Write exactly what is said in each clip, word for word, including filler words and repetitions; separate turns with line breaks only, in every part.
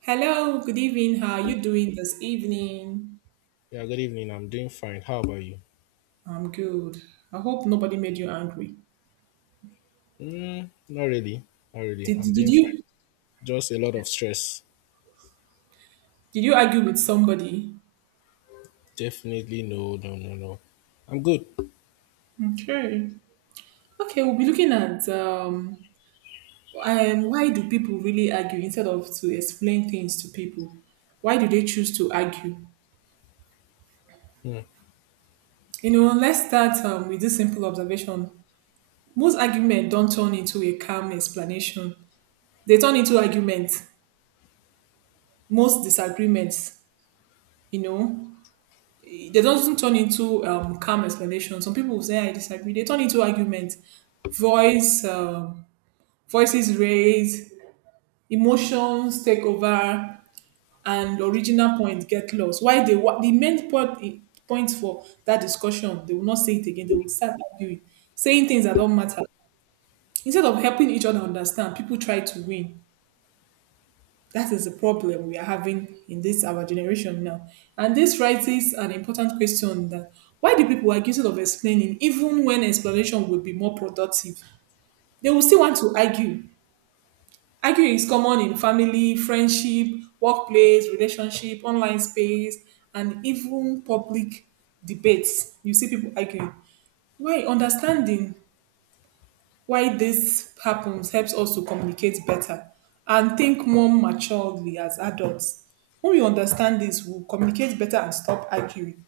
Hello, good evening. How are you doing this evening?
Yeah, good evening. I'm doing fine. How about you?
I'm good. I hope nobody made you angry.
Mm, not really. Not really.
Did,
I'm
did
doing fine.
you
Just a lot of stress.
did you argue with somebody?
Definitely no, no, no, no. I'm good.
Okay. Okay, we'll be looking at um, um why do people really argue instead of to explain things to people? Why do they choose to argue?
Mm,
You know, let's start um, with this simple observation. Most arguments don't turn into a calm explanation. They turn into arguments. Most disagreements, you know. they do not turn into um, calm explanation. Some people will say I disagree. They turn into arguments. Voice, um, voices raised, emotions take over, and original point get lost. Why they wa- the main point point for that discussion, they will not say it again. They will start arguing, saying things that don't matter. Instead of helping each other understand, people try to win. That is the problem we are having in this our generation now. And this raises an important question that why do people are guilty of explaining even when explanation would be more productive? They will still want to argue. Arguing is common in family, friendship, workplace, relationship, online space, and even public debates. You see people arguing. Why understanding why this happens helps us to communicate better and think more maturely as adults. When we understand this, we'll communicate better and stop arguing.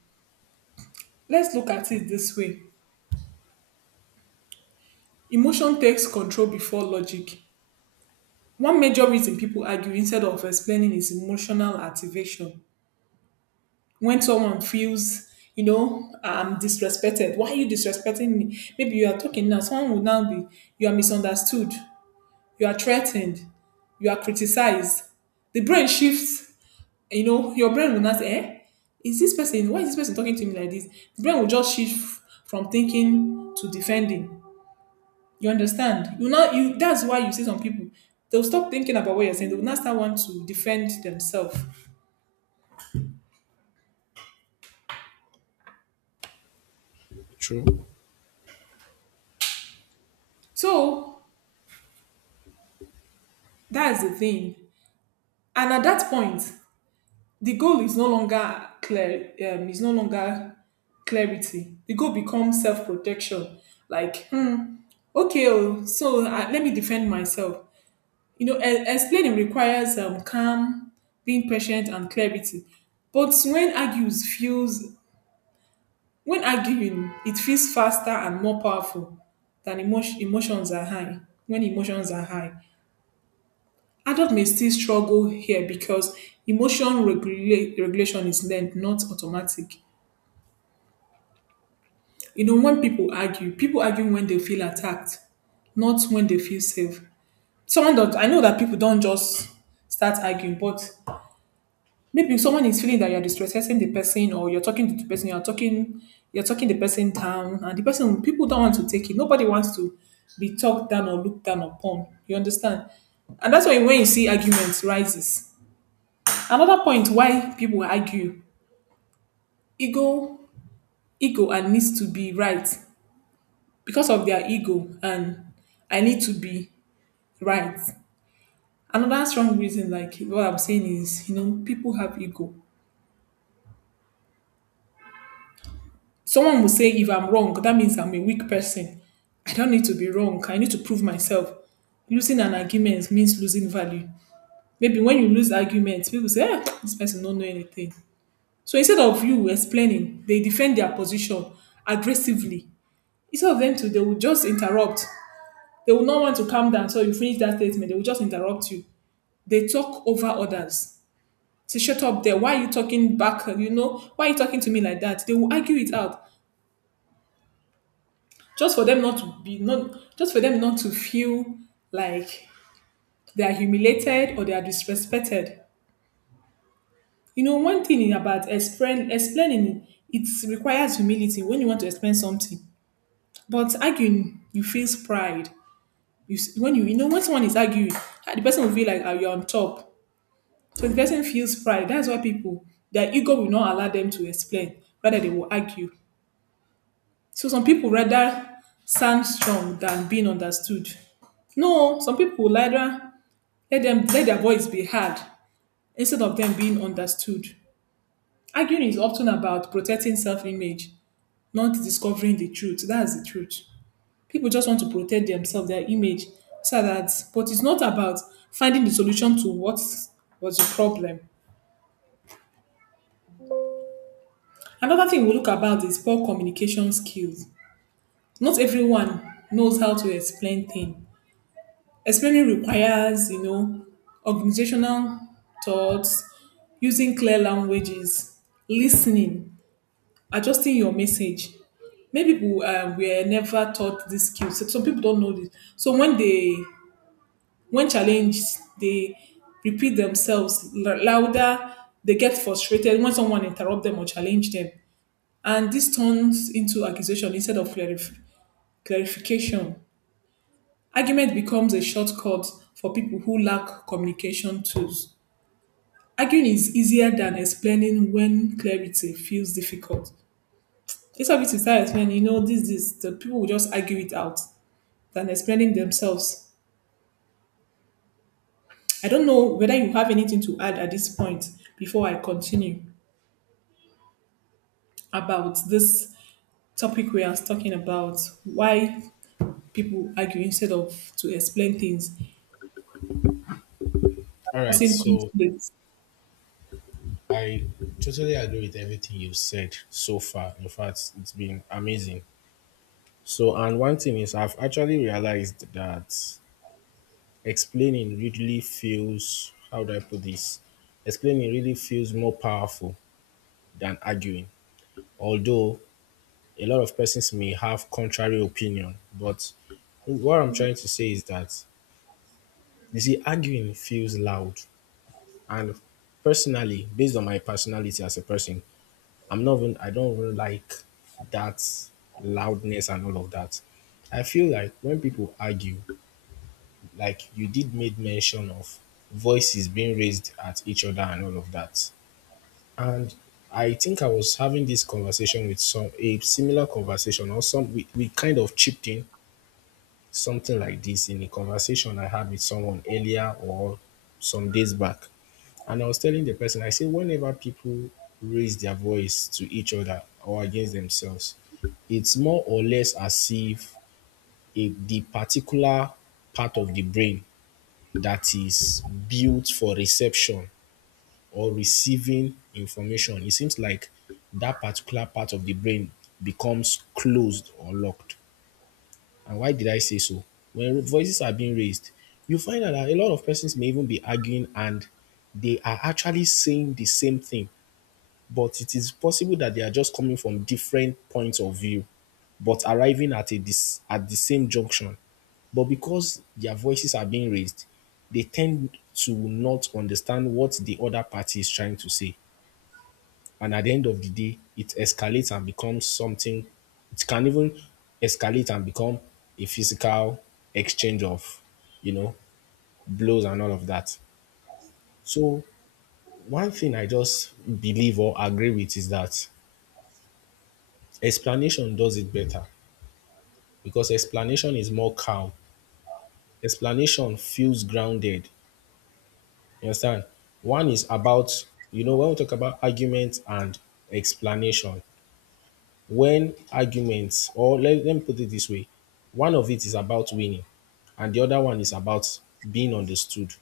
Let's look at it this way: emotion takes control before logic. One major reason people argue instead of explaining is emotional activation. When someone feels, you know, I'm disrespected. Why are you disrespecting me? Maybe you are talking now, someone will now be, you are misunderstood, you are threatened, you are criticized. The brain shifts, you know, your brain will not say, eh? Is this person, why is this person talking to me like this? The brain will just shift from thinking to defending. You understand? You know, you that's why you see some people, they'll stop thinking about what you're saying, they will not start want to defend themselves.
true.
So that's the thing. And at that point, the goal is no longer clear um, is no longer clarity the goal becomes self-protection, like, hmm, okay, oh, so, uh, let me defend myself. You know, e- explaining requires um, calm, being patient and clarity. But when argues feels when arguing it feels faster and more powerful than emotion, emotions are high. When emotions are high, adult may still struggle here because emotion regula- regulation is learned, not automatic. You know, when people argue, people argue when they feel attacked, not when they feel safe. Someone that I know that people don't just start arguing, but maybe someone is feeling that you're distressing the person or you're talking to the person, you're talking, you're talking the person down, and the person people don't want to take it. Nobody wants to be talked down or looked down upon. You understand? And that's why when you see arguments rises. Another point why people argue: ego. Ego and needs to be right, because of their ego and I need to be right. Another strong reason, like what I'm saying, is, you know, people have ego. Someone will say, if I'm wrong, that means I'm a weak person. I don't need to be wrong. I need to prove myself. Losing an argument means losing value. Maybe when you lose arguments, people say, ah, this person don't know anything. So instead of you explaining, they defend their position aggressively. Instead of them to, they will just interrupt. They will not want to calm down. So you finish that statement, they will just interrupt you. They talk over others. Say, shut up there. Why are you talking back? You know, why are you talking to me like that? They will argue it out. Just for them not to be Not just for them not to feel like they are humiliated or they are disrespected. You know, one thing about explain, explaining it requires humility when you want to explain something. But arguing, you feel pride. You s- when you you know when someone is arguing, ah, the person will feel like, "Are you on top?" So the person feels pride. That's why people, their ego will not allow them to explain. Rather, they will argue. So some people rather sound strong than being understood. No, some people will rather let them let their voice be heard instead of them being understood. Arguing is often about protecting self-image, not discovering the truth. That's the truth. People just want to protect themselves, their image, so that but it's not about finding the solution to what was the problem. Another thing we look about is poor communication skills. Not everyone knows how to explain things. Explaining requires, you know, organizational thoughts, using clear languages, listening, adjusting your message. Many people uh, were never taught these skills. So some people don't know this. So when they when challenged, they repeat themselves l- louder. They get frustrated when someone interrupt them or challenge them. And this turns into accusation instead of clarif- clarification. Argument becomes a shortcut for people who lack communication tools. Arguing is easier than explaining when clarity feels difficult. Instead of it, you start explaining, you know, this, this, the people will just argue it out than explaining themselves. I don't know whether you have anything to add at this point before I continue about this topic we are talking about: why people argue instead of to explain things,
All right.
causing
So
conflict.
I totally agree with everything you've said so far. In fact, it's been amazing. So, and one thing is, I've actually realized that explaining really feels, how do I put this? Explaining really feels more powerful than arguing. Although a lot of persons may have contrary opinion, but what I'm trying to say is that you see, arguing feels loud, and personally, based on my personality as a person, I'm not even I don't even like that loudness and all of that. I feel like when people argue, like you did made mention of voices being raised at each other and all of that. And I think I was having this conversation with some a similar conversation or some we, we kind of chipped in something like this in a conversation I had with someone earlier or some days back. And I was telling the person, I say, whenever people raise their voice to each other or against themselves, it's more or less as if a, the particular part of the brain that is built for reception or receiving information, it seems like that particular part of the brain becomes closed or locked. And why did I say so? When voices are being raised, you find out that a lot of persons may even be arguing and they are actually saying the same thing, but it is possible that they are just coming from different points of view, but arriving at a dis- at the same junction. But because their voices are being raised, they tend to not understand what the other party is trying to say. And at the end of the day, it escalates and becomes something, it can even escalate and become a physical exchange of, you know, blows and all of that. So, one thing I just believe or agree with is that explanation does it better because explanation is more calm. Explanation feels grounded. You understand? One is about, you know, when we talk about argument and explanation, when arguments or let, let me put it this way, one of it is about winning and the other one is about being understood,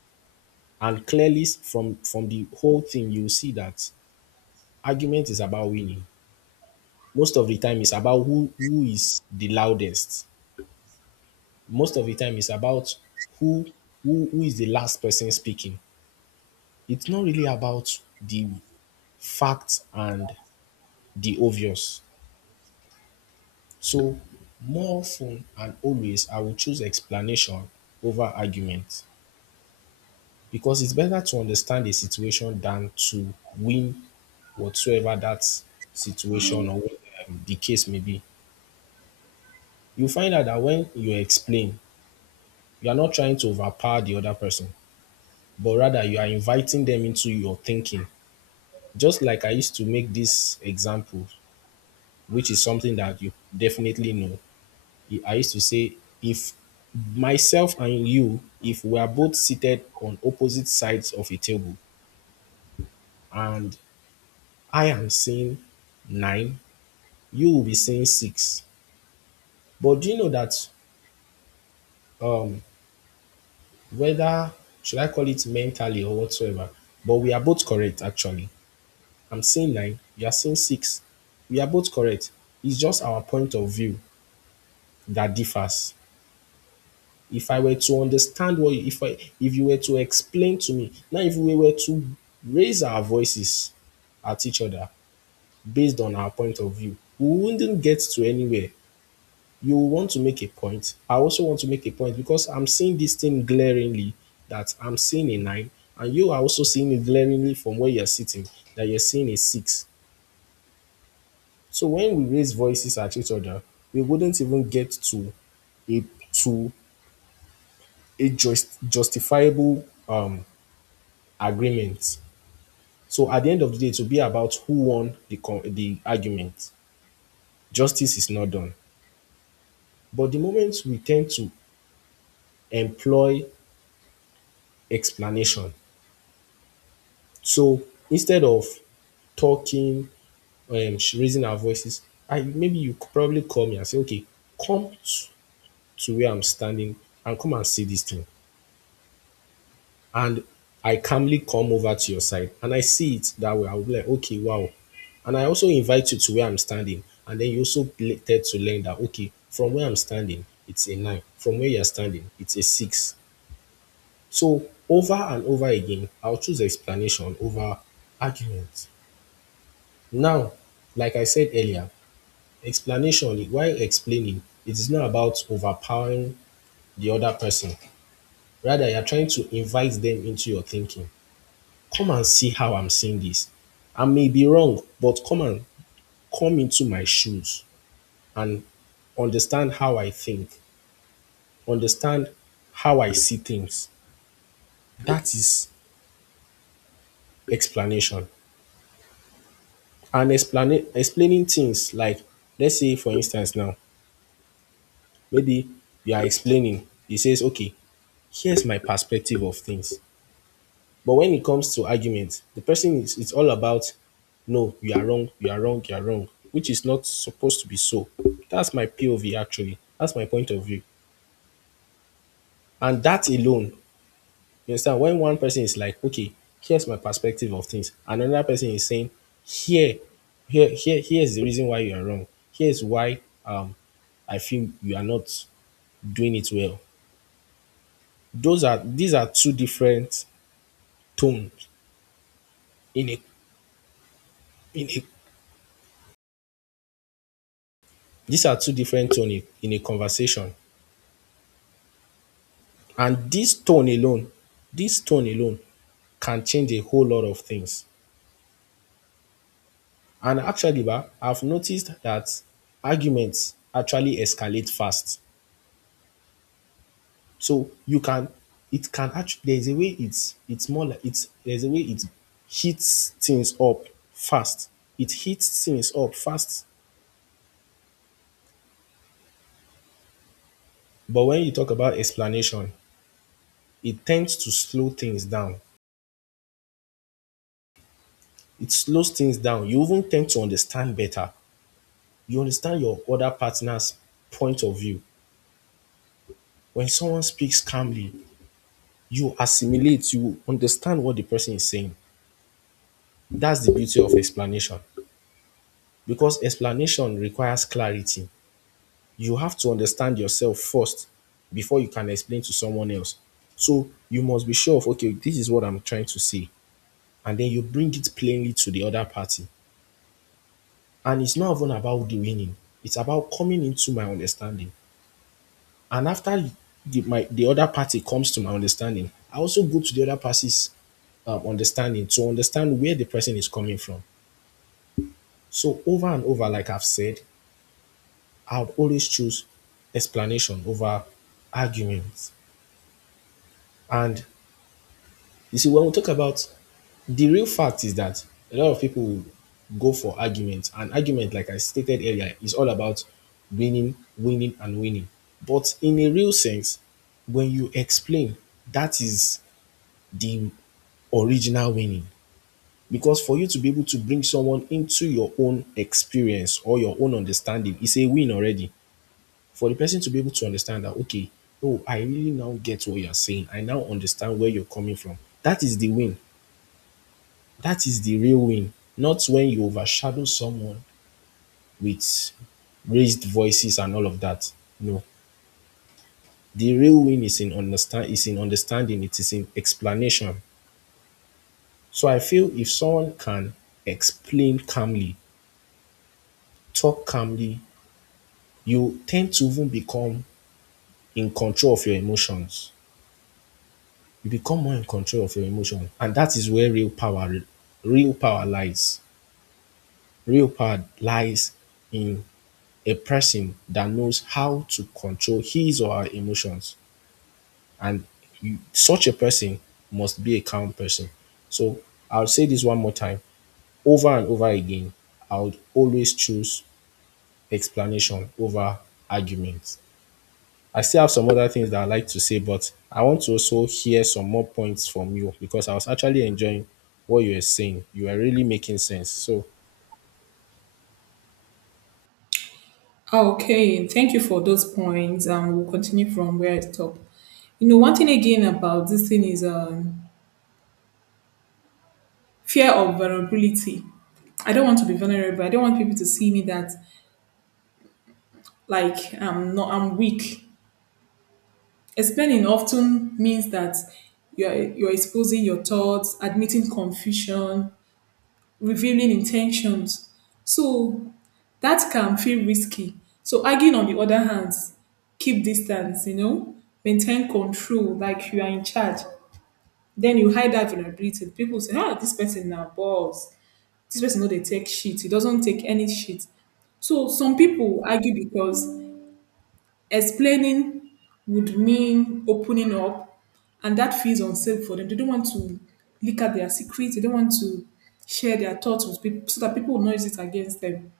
and clearly, from from the whole thing you see that argument is about winning. Most of the time it's about who who is the loudest. Most of the time it's about who who, who is the last person speaking. It's not really about the facts and the obvious. So, more often and always, I will choose explanation over argument because it's better to understand a situation than to win whatsoever that situation or um, the case may be. You find out that when you explain, you are not trying to overpower the other person, but rather you are inviting them into your thinking. Just like I used to make this example, which is something that you definitely know. I used to say, if myself and you, if we are both seated on opposite sides of a table and I am saying nine, you will be saying six. But do you know that, um, whether should I call it mentally or whatsoever, but we are both correct actually. I'm saying nine, you are saying six. We are both correct. It's just our point of view that differs. If I were to understand what if I if you were to explain to me now, if we were to raise our voices at each other based on our point of view, we wouldn't get to anywhere. You want to make a point, I also want to make a point, because I'm seeing this thing glaringly, that I'm seeing a nine, and you are also seeing it glaringly from where you're sitting, that you're seeing a six. So when we raise voices at each other we wouldn't even get to a to a just, justifiable um agreement. So at the end of the day, it will be about who won the con- the argument. Justice is not done. But the moment we tend to employ explanation, so instead of talking, um, sh- raising our voices, I maybe you could probably call me and say, okay, come t- to where I'm standing and come and see this thing. And I calmly come over to your side and I see it that way, I'll be like, okay, wow. And I also invite you to where I'm standing. And then you also later to learn that, okay, from where I'm standing, it's a nine. From where you're standing, it's a six. So over and over again, I'll choose explanation over argument. Now, like I said earlier, explanation, while explaining, it is not about overpowering the other person. Rather, you're trying to invite them into your thinking. Come and see how I'm seeing this. I may be wrong, but come and come into my shoes and understand how I think, understand how I see things. That is explanation. And explain, explaining things like, let's say, for instance, now, maybe you are explaining, he says, okay, here's my perspective of things. But when it comes to argument, the person is it's all about no, you are wrong, you are wrong, you are wrong, which is not supposed to be so. That's my P O V actually. That's my point of view. And that alone, you understand, when one person is like, okay, here's my perspective of things, and another person is saying, here, here, here, here's the reason why you are wrong. Here's why um I feel you are not doing it well. Those are These are two different tones in a in a these are two different tones in a conversation. And this tone alone, this tone alone can change a whole lot of things. And actually, ba, I've noticed that arguments actually escalate fast. So you can, it can actually, there's a way it's, it's more like, it's, there's a way it heats things up fast. It heats things up fast. But when you talk about explanation, it tends to slow things down. It slows things down. You even tend to understand better. You understand your other partner's point of view. When someone speaks calmly, you assimilate, you understand what the person is saying. That's the beauty of explanation. Because explanation requires clarity. You have to understand yourself first before you can explain to someone else. So you must be sure of, okay, this is what I'm trying to say. And then you bring it plainly to the other party. And it's not even about the winning, it's about coming into my understanding. And after the, my, the other party comes to my understanding, I also go to the other party's um, understanding to understand where the person is coming from. So over and over, like I've said, I would always choose explanation over arguments. And you see, when we talk about the real fact is that a lot of people will go for arguments. And argument, like I stated earlier, is all about winning, winning, and winning. But in a real sense, when you explain, that is the original winning. Because for you to be able to bring someone into your own experience or your own understanding is a win already. For the person to be able to understand that, okay, oh, I really now get what you're saying. I now understand where you're coming from. That is the win. That is the real win. Not when you overshadow someone with raised voices and all of that. No. The real win is in understand is in understanding, it is in explanation. So I feel if someone can explain calmly, talk calmly, you tend to even become in control of your emotions. You become more in control of your emotions. And that is where real power real power lies. Real power lies in a person that knows how to control his or her emotions. And you, such a person must be a calm person. So I'll say this one more time over and over again. I would always choose explanation over argument. I still have some other things that I like to say, but I want to also hear some more points from you because I was actually enjoying what you were saying. You were really making sense. So,
Ah, okay, thank you for those points. Um, we'll continue from where I stopped. You know, one thing again about this thing is, um, fear of vulnerability. I don't want to be vulnerable. I don't want people to see me that, like, I'm not, I'm weak. Explaining often means that you're you're exposing your thoughts, admitting confusion, revealing intentions. So that can feel risky. So arguing, on the other hand, keep distance, you know, maintain control, like you are in charge. Then you hide that vulnerability. People say, ah, this person now balls. This person know they take shit. He doesn't take any shit. So some people argue because explaining would mean opening up, and that feels unsafe for them. They don't want to leak out their secrets. They don't want to share their thoughts with people so that people will not use it against them.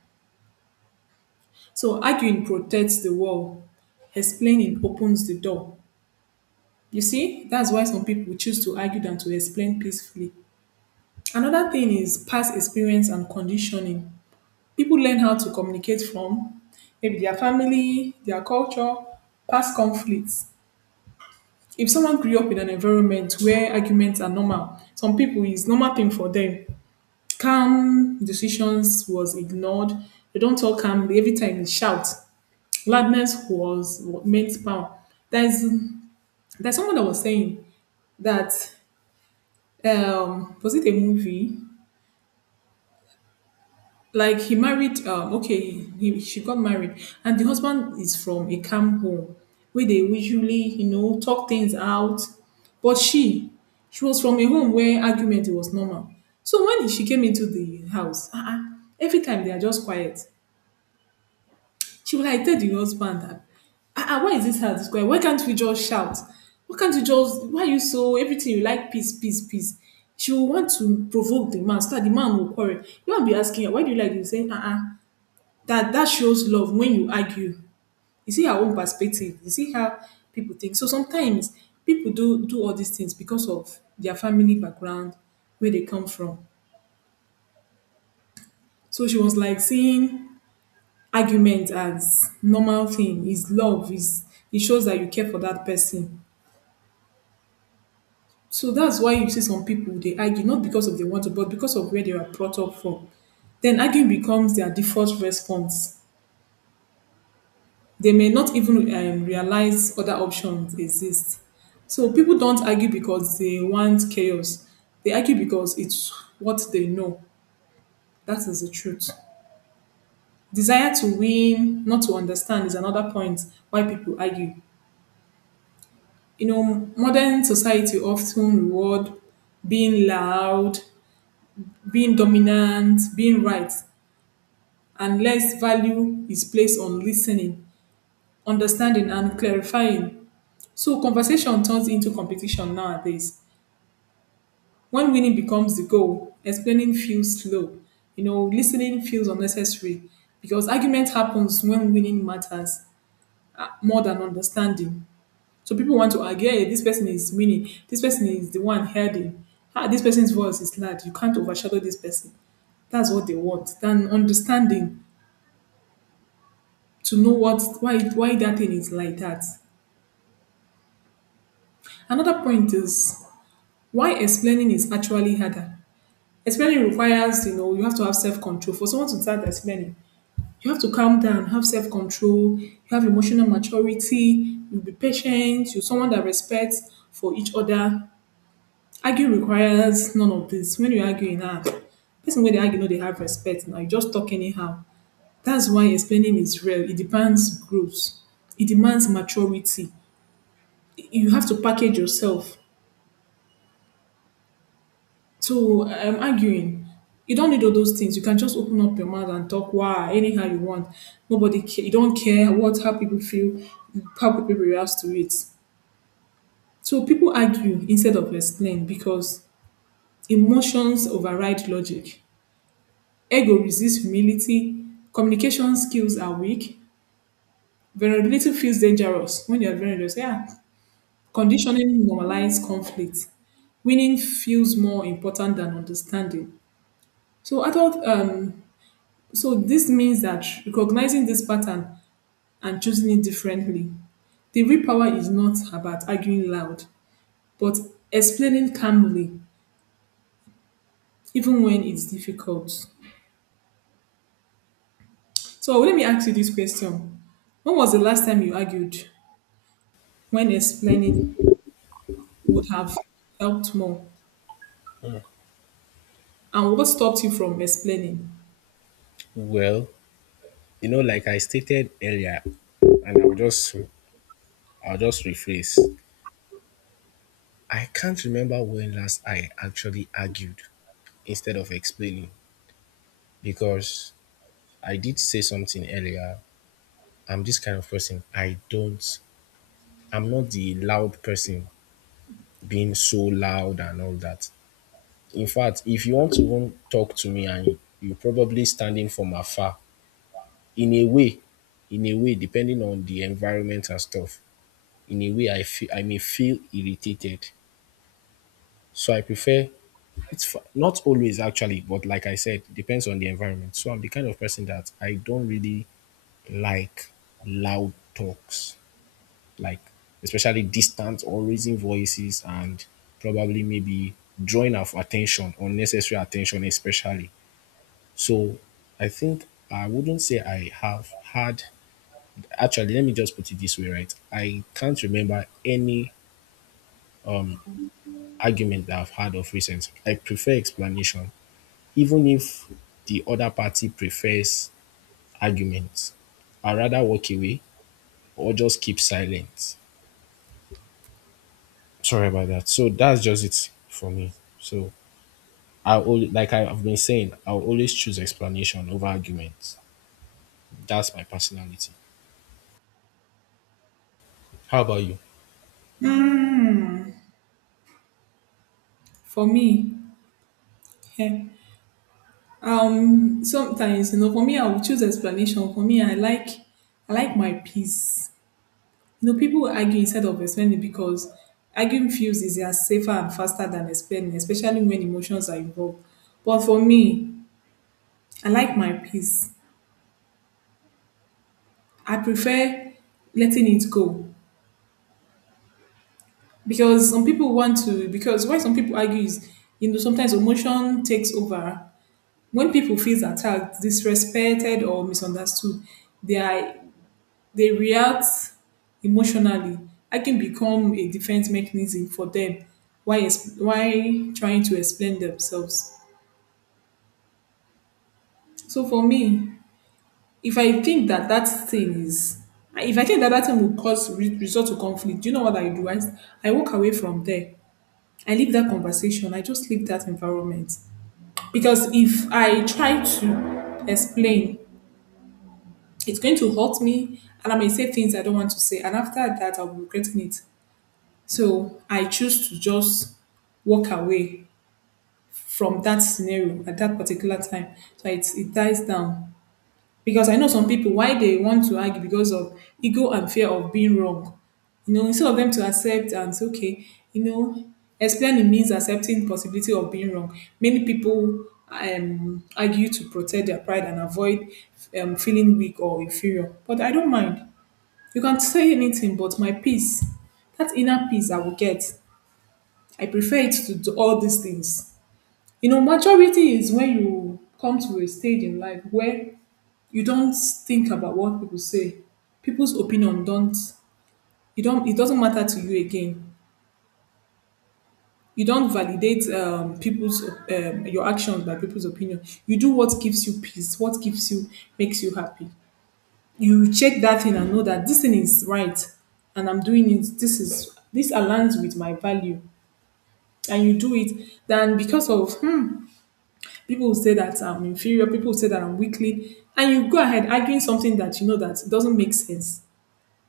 So arguing protects the wall, explaining opens the door. You see, that's why some people choose to argue than to explain peacefully. Another thing is past experience and conditioning. People learn how to communicate from maybe their family, their culture, past conflicts. If someone grew up in an environment where arguments are normal, some people it's normal thing for them. Calm decisions was ignored. They don't talk calmly. Every time they shout. Gladness was meant power. There's there's someone that was saying that, um was it a movie? Like he married um okay he, she got married, and the husband is from a camp home where they usually, you know talk things out, but she she was from a home where argument was normal. So when she came into the house, uh-uh, every time they are just quiet. She was like, tell the husband that, ah, ah, why is this hard to square? Why can't we just shout? Why can't you just, why are you so, everything you like, peace, peace, peace? She will want to provoke the man so that the man will quarrel. You won't be asking her, why do you like this? Saying, ah, ah? that, that shows love when you argue. You see her own perspective. You see how people think. So sometimes people do, do all these things because of their family background, where they come from. So she was like seeing argument as normal thing is love, is it shows that you care for that person. So that's why you see some people, they argue not because of they want to, but because of where they were brought up from. Then arguing becomes their default response. They may not even um, realize other options exist. So people don't argue because they want chaos. They argue because it's what they know. That is the truth. Desire to win, not to understand, is another point why people argue. You know, modern society often reward being loud, being dominant, being right, and less value is placed on listening, understanding, and clarifying. So conversation turns into competition nowadays. When winning becomes the goal, explaining feels slow. You know, listening feels unnecessary, because argument happens when winning matters uh, more than understanding. So people want to argue, hey, this person is mini, this person is the one heading. Ah, this person's voice is loud. You can't overshadow this person. That's what they want. Then understanding, to know what why why that thing is like that. Another point is why explaining is actually harder. Explaining requires, you know, you have to have self-control. For someone to start explaining, you have to calm down, have self-control, you have emotional maturity, you be patient, you're someone that respects for each other. Argue requires none of this. When you argue in app, person wey dey argue no dey have respect na, you just talk anyhow. That's why explaining is real. It demands growth. It demands maturity. You have to package yourself. So I'm arguing. You don't need all those things. You can just open up your mouth and talk wow anyhow you want. Nobody care. You don't care what how people feel, how people react to it. So people argue instead of explain because emotions override logic. Ego resists humility. Communication skills are weak. Vulnerability feels dangerous. When you're vulnerable, say, ah, conditioning normalizes conflict. Winning feels more important than understanding. So adult, um, so this means that recognizing this pattern and choosing it differently. The real power is not about arguing loud, but explaining calmly, even when it's difficult. So let me ask you this question. When was the last time you argued when explaining would have helped more? And what stopped you from explaining?
well, you know, like I stated earlier, and I'll just I'll just rephrase. I can't remember when last I actually argued instead of explaining because I did say something earlier. I'm this kind of person. I don't I'm not the loud person, being so loud and all that. In fact, if you want to even talk to me and you're probably standing from afar, in a way, in a way, depending on the environment and stuff, in a way, I feel I may feel irritated. So I prefer, it's fa- not always actually, but like I said, depends on the environment. So I'm the kind of person that I don't really like loud talks, like especially distant or raising voices, and probably maybe drawing of attention, unnecessary attention, especially. So I think I wouldn't say I have had, actually, let me just put it this way, right? I can't remember any argument that I've had of recent. I prefer explanation, even if the other party prefers arguments. I rather walk away or just keep silent. Sorry about that. So that's just it for me. So I only like I've been saying, I'll always choose explanation over arguments. That's my personality. How about you?
For me, eh, um, sometimes you know, for me, I would choose explanation. For me, I like, I like my peace. You know, people will argue instead of explaining because arguing feels easier, safer, and faster than explaining, especially when emotions are involved. But for me, I like my peace. I prefer letting it go because some people want to because why some people argue is, you know, sometimes emotion takes over when people feels attacked, disrespected, or misunderstood. They are they react emotionally. I can become a defense mechanism for them. Why ex- while trying to explain themselves, so for me, if I think that that thing is if I think that that thing will cause re- result to conflict, do you know what I do? I, I walk away from there. I leave that conversation, I just leave that environment, because if I try to explain, it's going to hurt me and I may say things I don't want to say. And after that, I'll be regretting it. So I choose to just walk away from that scenario at that particular time. So it, it dies down. Because I know some people, why they want to argue because of ego and fear of being wrong. You know, instead of them to accept and say, okay, you know, explaining means accepting possibility of being wrong. Many people um, argue to protect their pride and avoid um, feeling weak or inferior. But I don't mind. You can say anything, but my peace, that inner peace I will get, I prefer it to, to all these things. You know, maturity is when you come to a stage in life where you don't think about what people say. People's opinion don't, you don't, it doesn't matter to you again. You don't validate um, people's, um, your actions by people's opinion. You do what gives you peace, what gives you, makes you happy. You will check that thing and know that this thing is right and I'm doing it. This is, this aligns with my value. And you do it, then because of hmm, people will say that I'm inferior, people will say that I'm weakly, and you go ahead arguing something that you know that doesn't make sense.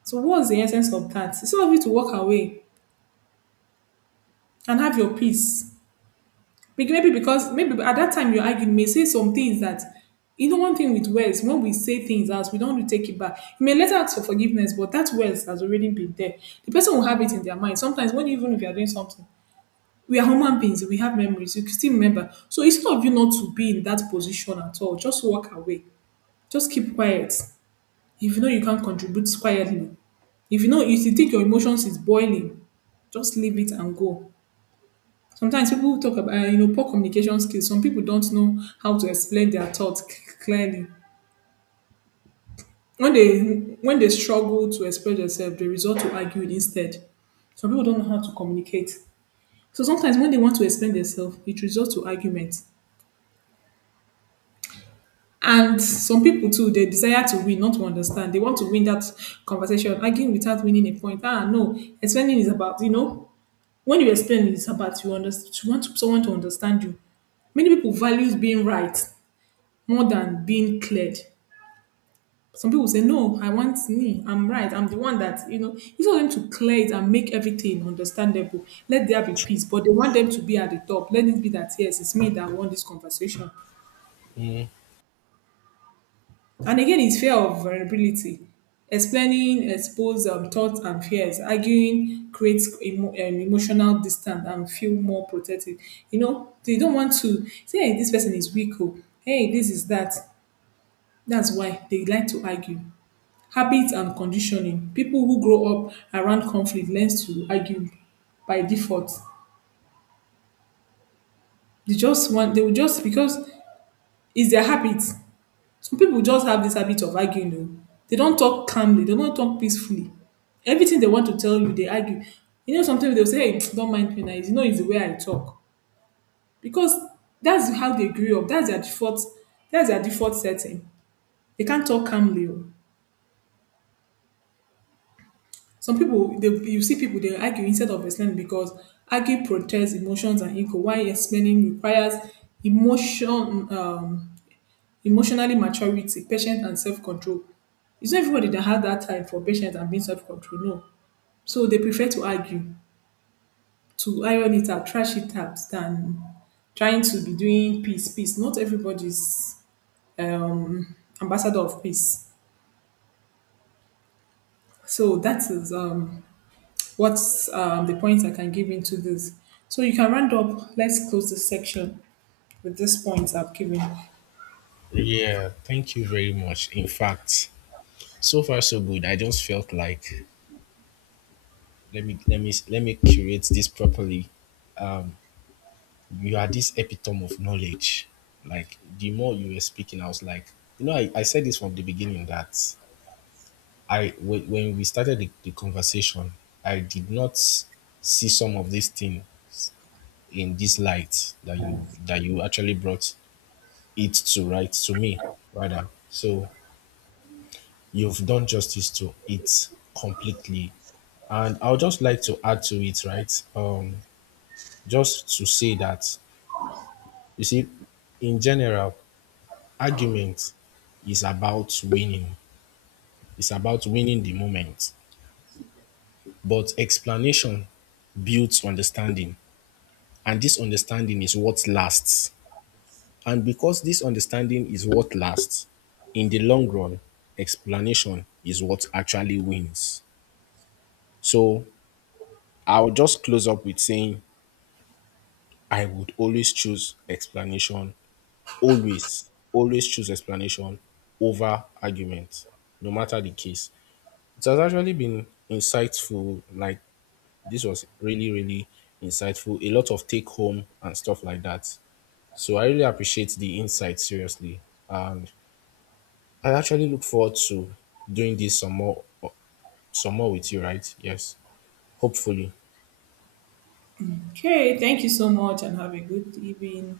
So what's the essence of that? It's all of you to walk away and have your peace. Bec- Maybe because maybe at that time you argue, you may say some things that, you know, one thing with words, when we say things as we don't take it back. You may later ask for forgiveness, but that words has already been there. The person will have it in their mind. Sometimes when even if you are doing something, we are human beings, we have memories, you can still remember. So instead of you not to be in that position at all, just walk away. Just keep quiet. If you know you can't contribute, quietly. If you know, if you think your emotions is boiling, just leave it and go. Sometimes people talk about uh, you know, poor communication skills. Some people don't know how to explain their thoughts c- clearly. when they when they struggle to express themselves, they resort to arguing instead. Some people don't know how to communicate, so sometimes when they want to explain themselves, it results to argument. And some people too, they desire to win, not to understand. They want to win that conversation, arguing without winning a point. Ah, no, explaining is about, you know, when you explain, it's about you understand, you want someone to understand you. Many people values being right more than being cleared. Some people say, no, I want me, I'm right, I'm the one that, you know, you want them to clear it and make everything understandable. Let there be peace. But they want them to be at the top. Let it be that, yes, it's me that won this conversation.
Mm.
And again, it's fear of vulnerability. Explaining, expose um, thoughts and fears. Arguing creates emo- um, emotional distance and feel more protected. You know, they don't want to say, hey, this person is weak. Oh, hey, this is that. That's why they like to argue. Habits and conditioning, people who grow up around conflict learn to argue by default. They just want they will just because It's their habit. Some people just have this habit of arguing, though. They don't talk calmly, they don't talk peacefully. Everything they want to tell you, they argue. You know, sometimes they'll say, hey, don't mind me now, you know, it's the way I talk, because that's how they grew up. That's their default. That's their default setting. They can't talk calmly, oh. Some people, they, you see people, they argue instead of explaining because argue protests emotions and ego. Why explaining requires emotion, um, emotionally maturity, patience, and self control. It's not everybody that has that time for patience and being self control. No, so they prefer to argue, to iron it out, trash it out, than trying to be doing peace. Peace. Not everybody's um, ambassador of peace. So that is um, what's um, the points I can give into this. So you can round up. Let's close this section with these points I've given.
Yeah, thank you very much. In fact, so far so good. I just felt like let me let me let me curate this properly. You are this epitome of knowledge. Like the more you were speaking, I was like, you know, I, I said this from the beginning that I, when when we started the, the conversation, I did not see some of this thing in this light that you that you actually brought it to right to me rather. So you've done justice to it completely. And I would just like to add to it, right? Um, just to say that, you see, in general, argument is about winning, it's about winning the moment. But explanation builds understanding, and this understanding is what lasts. And because this understanding is what lasts, in the long run, explanation is what actually wins. So I'll just close up with saying I would always choose explanation, always, always choose explanation over argument, no matter the case. It has actually been insightful. Like, this was really, really insightful. A lot of take home and stuff like that. So, I really appreciate the insight, seriously. And I actually look forward to doing this some more, some more with you, right? Yes, hopefully.
Okay, thank you so much and have a good evening.